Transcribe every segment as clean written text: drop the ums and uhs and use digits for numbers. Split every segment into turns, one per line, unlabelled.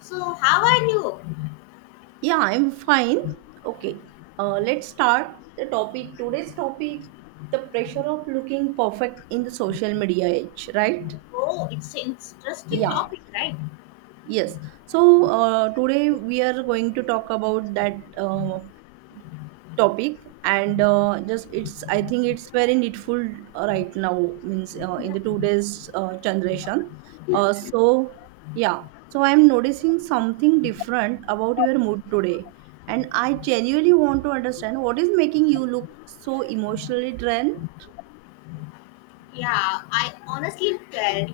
So, how are you?
Yeah, I'm fine. Okay, let's start the topic. Today's topic the pressure of looking perfect in the social media age, right?
Oh, it's an interesting
Yeah,
topic, right?
yes. So, today we are going to talk about that topic and just it's I think it's very needful right now means in the today's generation, so yeah. So I'm noticing something different about your mood today, and I genuinely want to understand what is making you look so emotionally drained.
Yeah, I honestly felt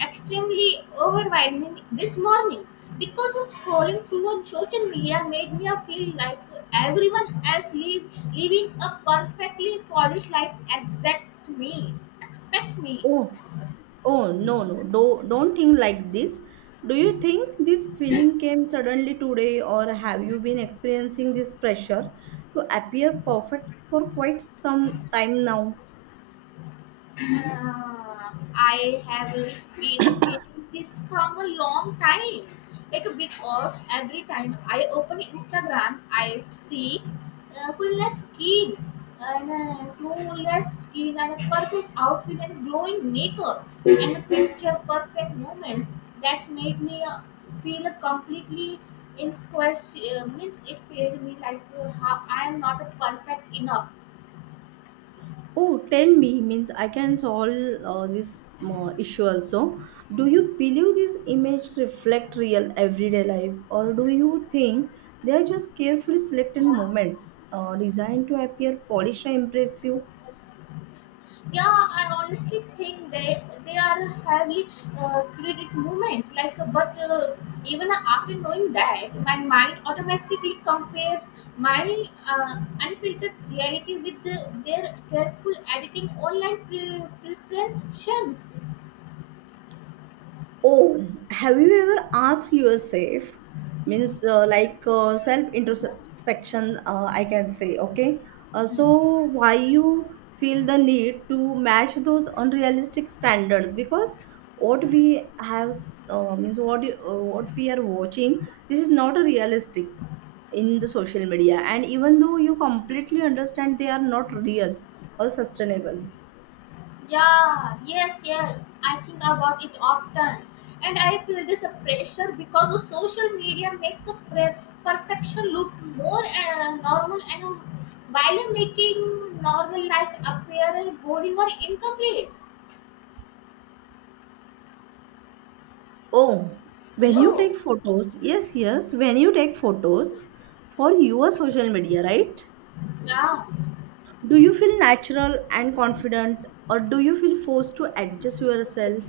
extremely overwhelming this morning because of scrolling through on social media made me feel like everyone else living a perfectly polished life except me. Expect me.
Oh, oh, no, no, don't think like this. Do you think this feeling came suddenly today, or have you been experiencing this pressure to appear perfect for quite some time now?
I have been feeling this from a long time. Like because every time I open Instagram, I see fullness skin and flawless skin and a perfect outfit and glowing makeup and a picture perfect moments. That's made me feel completely in question. Means it made me like how I am not perfect enough.
Oh, tell me, means I can solve this issue also. Do you believe this image reflect real everyday life, or do you think they are just carefully selected moments designed to appear polished and impressive?
Yeah, I honestly think they are a highly credit movement. Like, but even after knowing that, my mind automatically compares my unfiltered reality with their careful editing online presentations.
Oh, have you ever asked yourself, means like self introspection, I can say, okay? So, why you feel the need to match those unrealistic standards? Because what we have, means what, what we are watching, this is not realistic in the social media. And even though you completely understand they are not real or sustainable.
Yeah, yes, yes. I think about it often. And I feel this a pressure because the social media makes a perfection look more normal and while making normal life appear boring or incomplete.
Oh, when you
Hello.
take photos, yes, yes, when you take photos for your social media, right?
Yeah.
Do you feel natural and confident, or do you feel forced to adjust yourself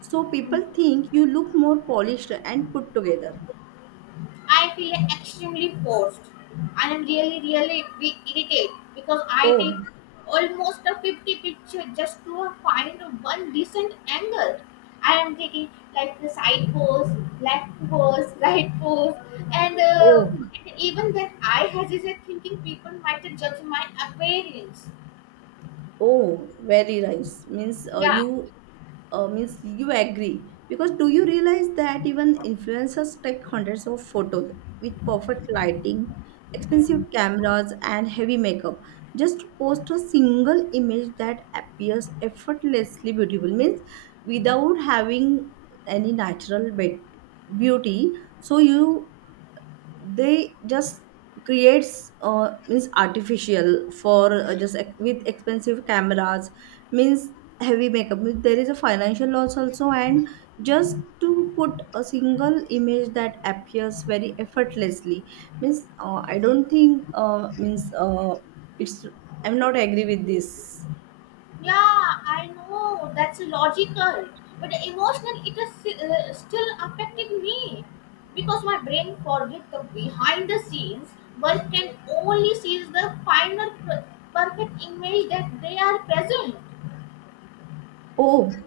so people think you look more polished and put together?
I feel extremely forced. I am really, really be irritated because I take
Oh,
almost a 50 picture just to find one decent angle. I am taking like the side pose, left pose, right pose, and,
oh.
uh, and even that I hesitate thinking people might judge my appearance.
Oh, very nice. Means
Yeah.
you means you agree because do you realize that even influencers take hundreds of photos with perfect lighting, expensive cameras, and heavy makeup just to post a single image that appears effortlessly beautiful means without having any natural beauty. So you they just creates means artificial for just with expensive cameras means heavy makeup means there is a financial loss also, and just to put a single image that appears very effortlessly means I don't think means it's I'm not agree with this.
Yeah, I know that's logical, but emotional it is still affecting me because my brain forgets the behind the scenes, but can only sees the final perfect image that they are present.
oh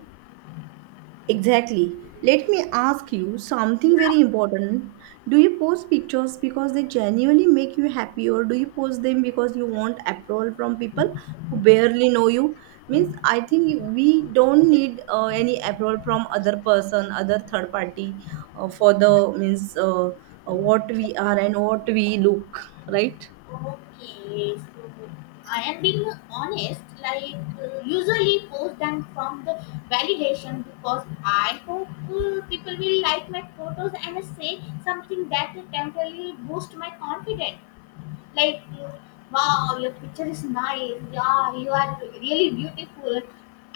Exactly. Let me ask you something
Yeah.
very important. Do you post pictures because they genuinely make you happy, or do you post them because you want approval from people who barely know you? Means, I think we don't need any approval from other person, other third party, for the means what we are and what we look, right?
Okay, so I am being honest. Like usually post them from the validation because I hope people will like my photos and say something that will temporarily boost my confidence. Like, wow, your picture is nice. Yeah, you are really beautiful.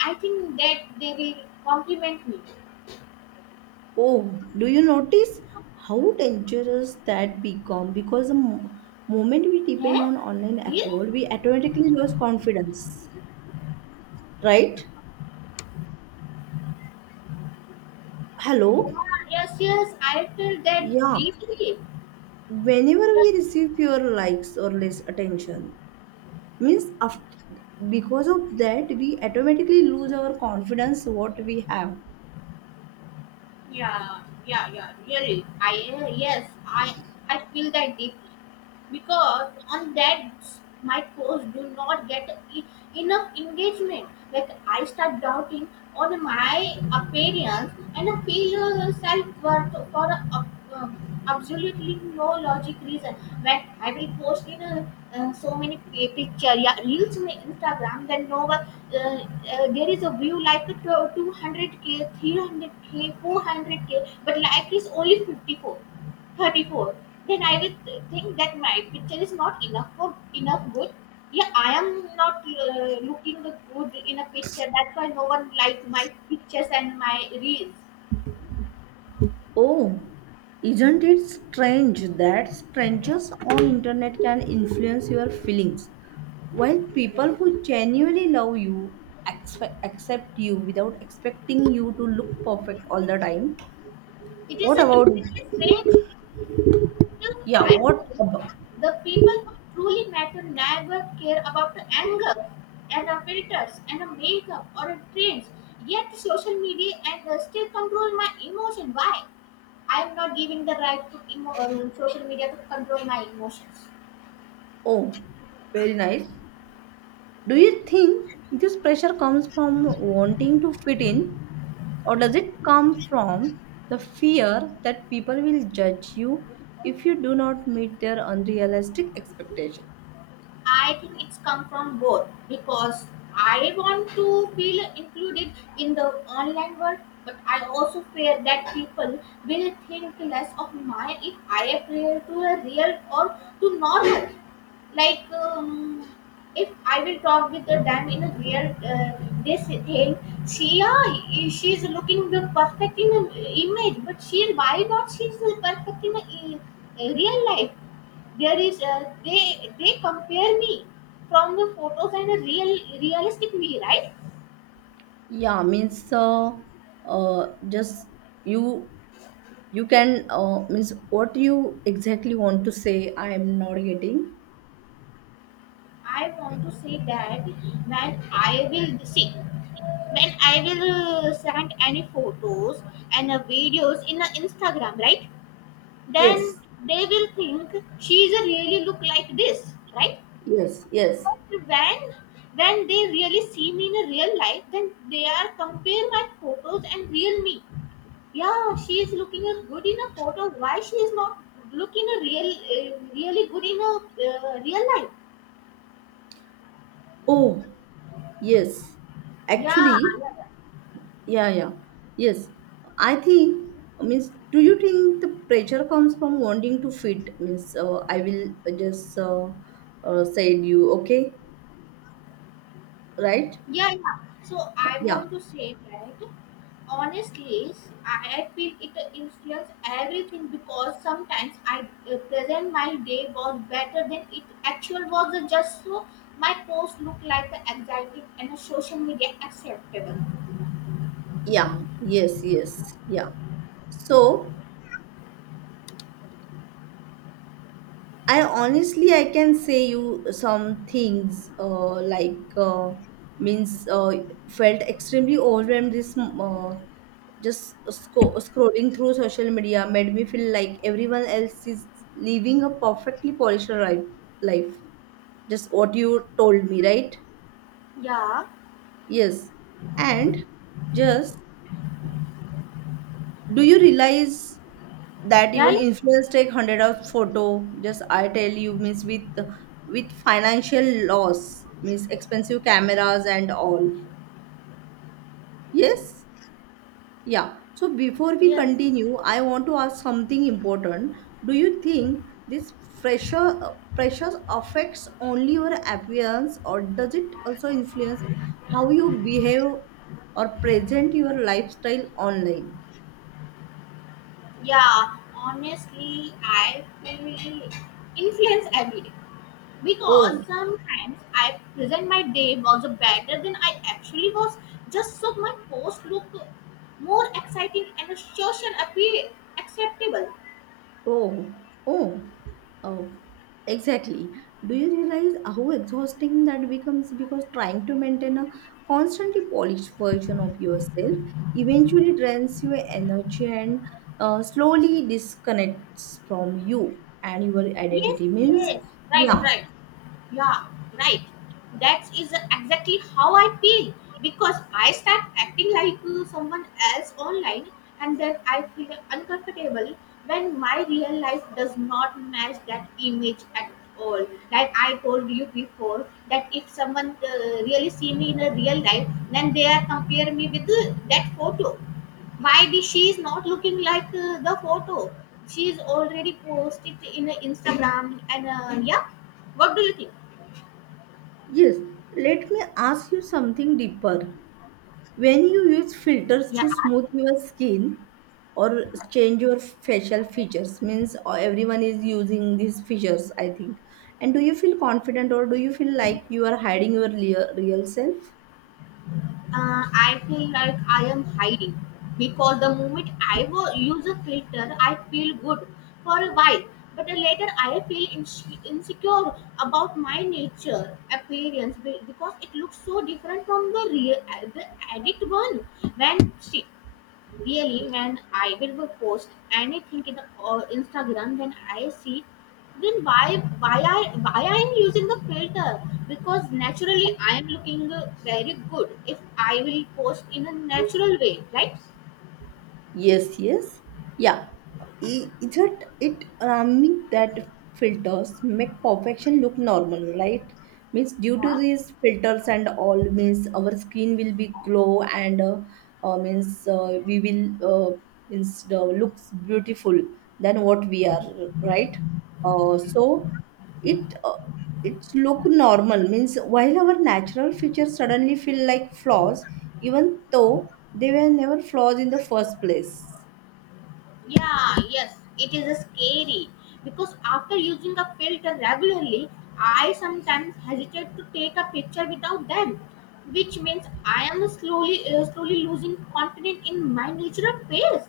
I think that they will compliment me.
Oh, do you notice how dangerous that become? Because the moment we depend
Yeah,
on online
really?
approval, we automatically lose confidence, right?
Yeah,
Hello?
yes, yes. I feel that
Yeah.
deeply.
Whenever
Yeah.
we receive your likes or less attention, means after, because of that, we automatically lose our confidence what we have.
Yeah, yeah, really, I yes I feel that deeply because on that my posts do not get enough engagement. Like, I start doubting on my appearance and I feel self-worth for uh, absolutely no logic reason. When I will post in so many picture, yeah, reels in Instagram, then no one uh, there is a view like a 200K 300K 400K but like is only 54 34. Then I will think that my picture is not enough for enough good. Yeah, I am not looking the good in a picture, that's why no one likes my pictures and my reels.
Oh, isn't it strange that strangers on internet can influence your feelings while people who genuinely love you accept you without expecting you to look perfect all the time?
It is
What
a
about?
absolutely strange to
Yeah,
I
what about?
think the people who truly matter never care about the anger and the filters and the makeup or the trends, yet social media and still control my emotion. Why I am not giving the right to social media to control my emotions.
Oh, very nice. Do you think this pressure comes from wanting to fit in, or does it come from the fear that people will judge you if you do not meet their unrealistic expectation?
I think it's come from both because I want to feel included in the online world, but I also fear that people will think less of mine if I appear to a real or to normal. Like, if I will talk with them in a real this thing, she yeah, she's looking the perfect in an image, but she why not she's the perfect in a real life? There is they compare me from the photos and a real realistic me, right?
Yeah, means just you you can means what you exactly want to say. I am not getting.
I want to say that when I will send any photos and videos in Instagram, right? Then
Yes,
they will think she's a really look like this, right?
yes, yes.
But when they really see me in a real life, then they are compare my photos and real me. Yeah, she is looking as good in a photo. Why she is not looking really good in a real life?
Oh, yes.
Yeah,
Actually,
yeah, yeah.
yeah, yeah. Yes. I think means do you think the pressure comes from wanting to fit means I will just say you okay, right?
Yeah, yeah. So I
Yeah.
want to say that honestly, I feel it influences everything because sometimes I present my day was better than it actual was just so my post look like the exciting and the social media acceptable.
Yeah. Yes, yes. Yeah. So I honestly I can say you some things like means felt extremely overwhelmed this just scrolling through social media made me feel like everyone else is living a perfectly polished life just what you told me, right?
Yeah,
Yes. And just do you realize that
yeah,
even
yeah.
influencers take hundred of photo? Just I tell you, means with financial loss, means expensive cameras and all. Yes, yeah. So before we
Yes.
continue, I want to ask something important. Do you think this pressure pressure affects only your appearance, or does it also influence how you behave or present your lifestyle online?
Yeah, honestly, I feel influence every day. Because
Oh,
sometimes I present my day was better than I actually was, just so my post look more exciting and social appeal acceptable.
oh, oh, oh, exactly. Do you realize how exhausting that becomes? Because trying to maintain a constantly polished version of yourself eventually drains your energy and slowly disconnects from you and your
Yes,
identity. Means,
yes, right,
yeah,
right. Yeah, right. That is exactly how I feel because I start acting like someone else online and then I feel uncomfortable when my real life does not match that image at all. Like I told you before, that if someone really see me in a real life, then they are compare me with that photo. Why did she is not looking like the photo she is already posted in Instagram? And yeah, what do you think?
yes. Let me ask you something deeper. When you use filters to
Yeah,
smooth your skin or change your facial features, means everyone is using these features, I think. And do you feel confident, or do you feel like you are hiding your real self?
uh, I feel like I am hiding because the moment I will use a filter, I feel good for a while, but then later I feel insecure about my nature appearance because it looks so different from the real the edit one. When see, really man I will post anything in the Instagram when I see, then why I am using the filter because naturally I am looking very good if I will post in a natural way, right?
Yes, yes. Yeah. Isn't it alarming that filters make perfection look normal, right? Means due to
Huh?
these filters and all means our skin will be glow and means we will means looks beautiful than what we are, right? So it it's look normal means while our natural features suddenly feel like flaws, even though they were never flaws in the first place.
Yeah, yes, it is a scary because after using a filter regularly, I sometimes hesitate to take a picture without them, which means I am slowly losing confidence in my natural face.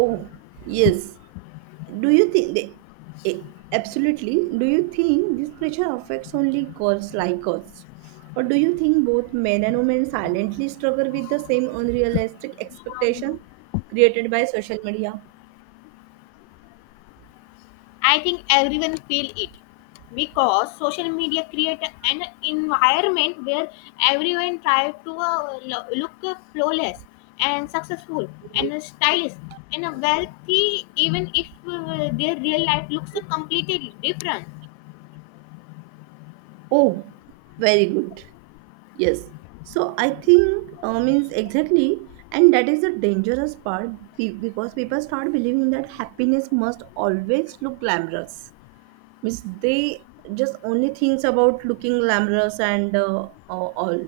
Oh, yes. Do you think they eh, absolutely do you think this pressure affects only girls like us, or do you think both men and women silently struggle with the same unrealistic expectation created by social media?
I think everyone feel it because social media create an environment where everyone try to look flawless and successful and stylish and wealthy even if their real life looks completely different.
Oh, very good. Yes. So I think means exactly, and that is the dangerous part because people start believing that happiness must always look glamorous. Means they just only thinks about looking glamorous and all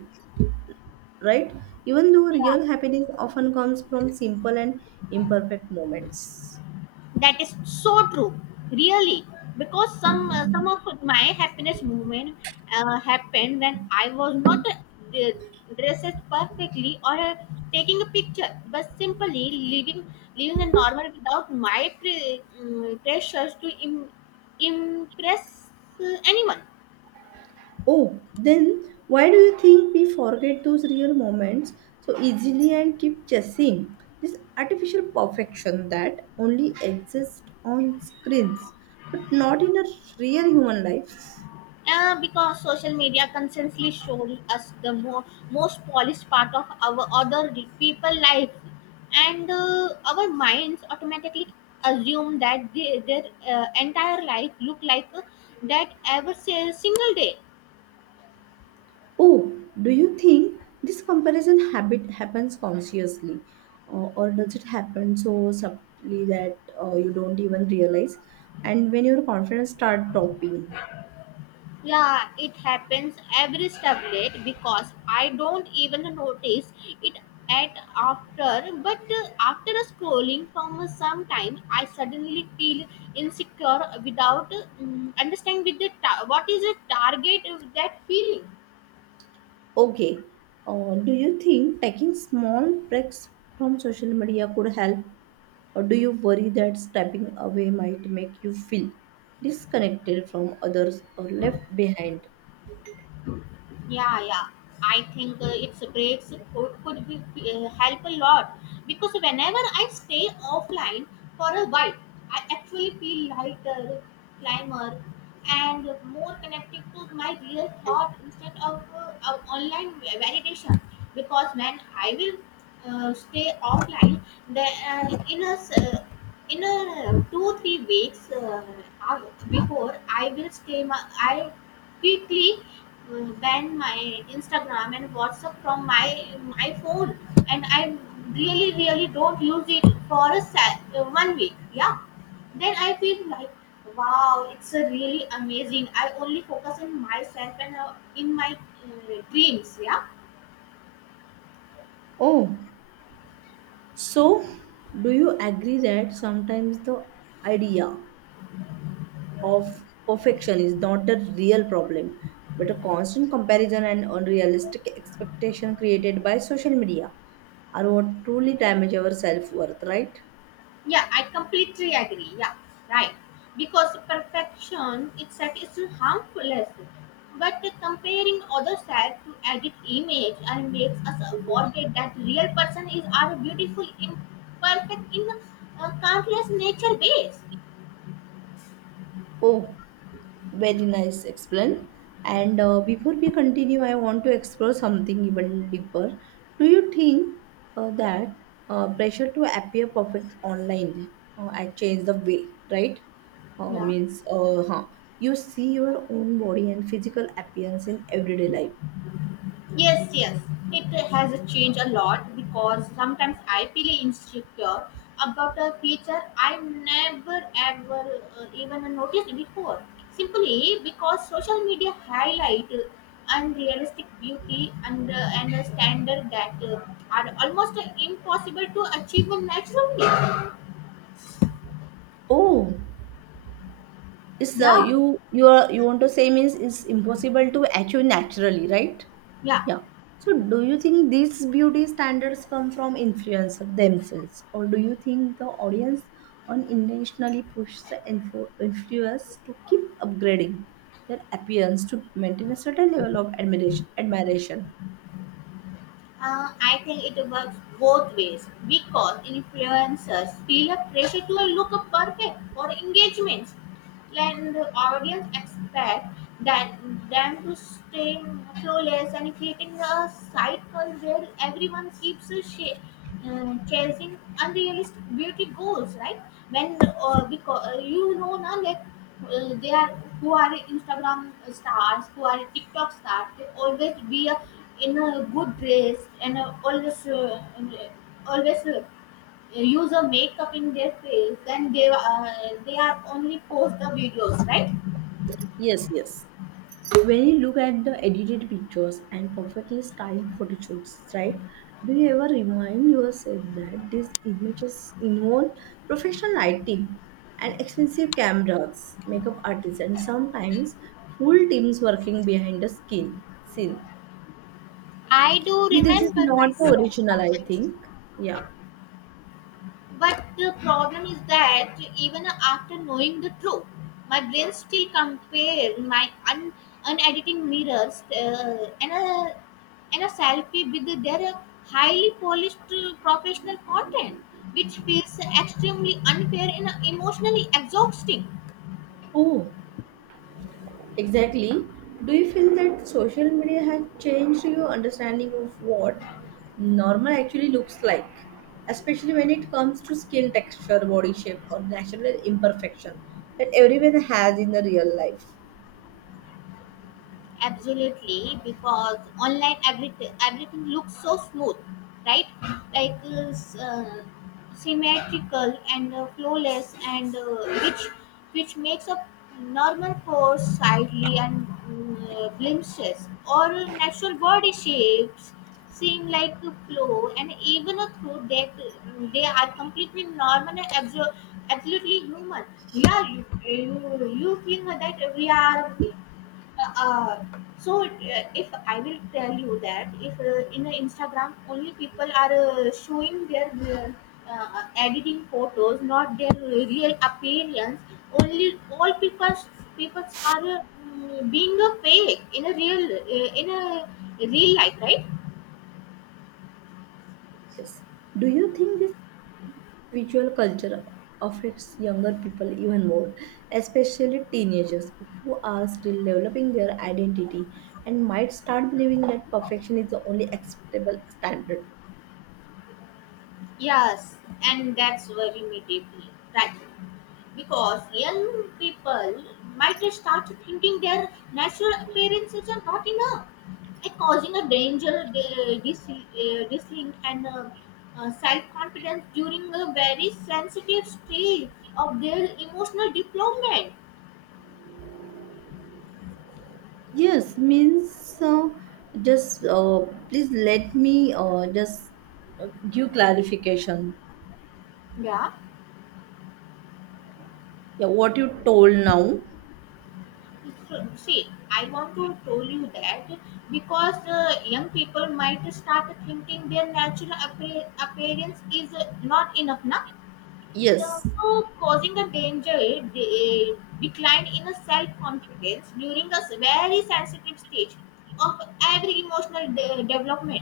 right. Even though real happiness often comes from simple and imperfect moments.
That is so true, really, because some of my happiness movement happened when I was not dressed perfectly or taking a picture but simply living living a normal without my pressures to impress anyone.
Oh, then why do you think we forget those real moments so easily and keep chasing this artificial perfection that only exists on screens but not in a real human life?
Because social media constantly shows us the most polished part of our other people life, and our minds automatically assume that their entire life look like that every single day.
Oh, do you think this comparison habit happens consciously or does it happen so subtly that you don't even realize? And when your confidence start dropping?
Yeah, it happens every tablet because I don't even notice it at after. But after scrolling from some time, I suddenly feel insecure without understanding with the what is the target of that feeling.
Okay. Do you think taking small breaks from social media could help, or do you worry that stepping away might make you feel disconnected from others or left behind?
Yeah, yeah, I think its breaks could help a lot because whenever I stay offline for a while, I actually feel lighter, climber and more connected to my real thought instead of online validation because when I will stay offline the uh, in a s- uh, in a 2-3 weeks before I will stay my I quickly ban my Instagram and WhatsApp from my phone, and I really really don't use it for one week. Yeah, then I feel like wow, it's a really amazing. I only focus on myself and in my dreams. Yeah.
Oh, so do you agree that sometimes the idea of perfection is not a real problem, but a constant comparison and unrealistic expectation created by social media are what truly damage our self worth, right?
Yeah, I completely agree. Yeah, right. Because perfection itself is harmless, but comparing other side to edit image and makes us forget that real person is our beautiful, imperfect in countless nature ways.
Oh, very nice explain. And before we continue, I want to explore something even deeper. Do you think that pressure to appear perfect online had changed the way, right?
Yeah.
Means, huh, you see your own body and physical appearance in everyday life.
Yes, yes. It has changed a lot because sometimes I feel insecure about a feature I never ever even noticed before. Simply because social media highlight unrealistic beauty and a standard that are almost impossible to achieve naturally.
Oh, it's
Yeah,
you want to say means it's impossible to achieve naturally, right?
yeah.
Yeah. So do you think these beauty standards come from influencers themselves, or do you think the audience unintentionally pushes the influencers to keep upgrading their appearance to maintain a certain level of admiration?
I think it works both ways because influencers feel a pressure to look perfect for engagements, and audience expect that them to stay flawless and creating a cycle where everyone keeps chasing unrealistic beauty goals, right? When because now, like they are. Who are Instagram stars, who are TikTok stars, they always be a, in a good dress and always use a makeup in their face, then they are only post the videos, right?
Yes. Yes. When you look at the edited pictures and perfectly styled photo shoots, right? Do you ever remind yourself that these images involve professional lighting and expensive cameras, makeup artists, and sometimes full teams working behind the skin scene?
I do
This is
remember
not the
myself
original, I
sometimes,
think. Yeah.
but the problem is that even after knowing the truth, my brain still compare my unediting mirrors and a selfie with their highly polished professional content, which feels extremely unfair and emotionally exhausting.
Oh, exactly. Do you feel that social media has changed your understanding of what normal actually looks like? Especially when it comes to skin texture, body shape, or natural imperfection that everyone has in the real life.
Absolutely, because online everything looks so smooth, right? Like symmetrical and flawless and which makes a normal pores slightly and glimpses or natural body shapes seem like a flow and even a through that they are completely normal and absolutely human. Yeah, you think that we are uh, so if I will tell you that if in the Instagram only people are showing their editing photos not their real appearance. Only all people are being a fake in a real life, right?
Yes. Do you think this visual culture affects younger people even more, especially teenagers who are still developing their identity and might start believing that perfection is the only acceptable standard?
Yes, and that's very me deeply, right? Because young people might start thinking their natural appearances are not enough and causing a danger, dislink, and self-confidence during a very sensitive stage of their emotional development.
Yes, means just please let me just give clarification.
Yeah.
Yeah, what you told now.
So, see, I want to tell you that because young people might start thinking their natural appearance is not enough, na?
Yes,
Therefore, causing a danger de- decline in the self-confidence during a very sensitive stage of every emotional development.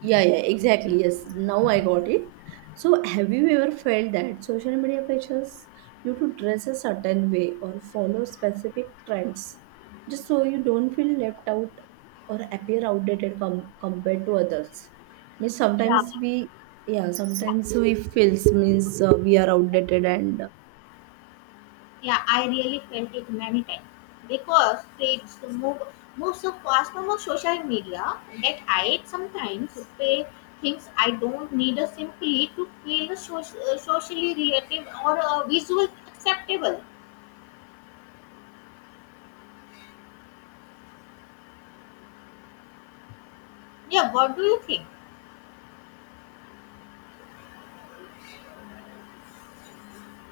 yeah, yeah, exactly. Yes, now I got it. So, have you ever felt that social media pressures you to dress a certain way or follow specific trends just so you don't feel left out or appear outdated compared to others? Means
Yeah,
sometimes we, yeah,
yeah,
sometimes we feels means we are outdated and
yeah. I really felt it many times because kids move move so fast on the social media that I sometimes say things I don't need simply to feel socially relative or visual acceptable. Yeah, what do you think?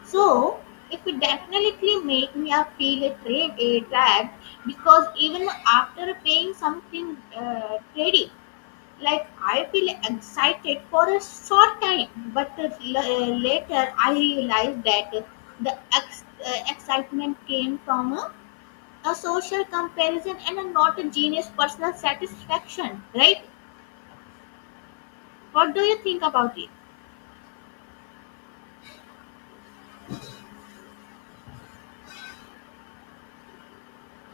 So it would definitely make me a feel a trade a drag because even after paying something trading, like I feel excited for a short time, but later I realized that the excitement came from a social comparison and a not a genius personal satisfaction. Right? What do you think about it?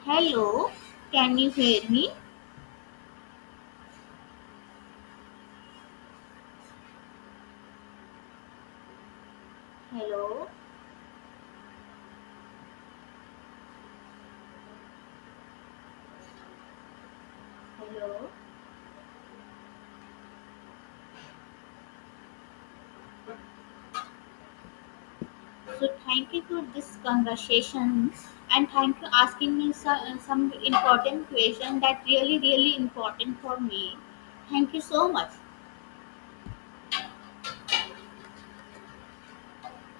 Hello, can you hear me? Hello, hello. So thank you for this conversation and thank you asking me some important question that really really important for me. Thank you so much.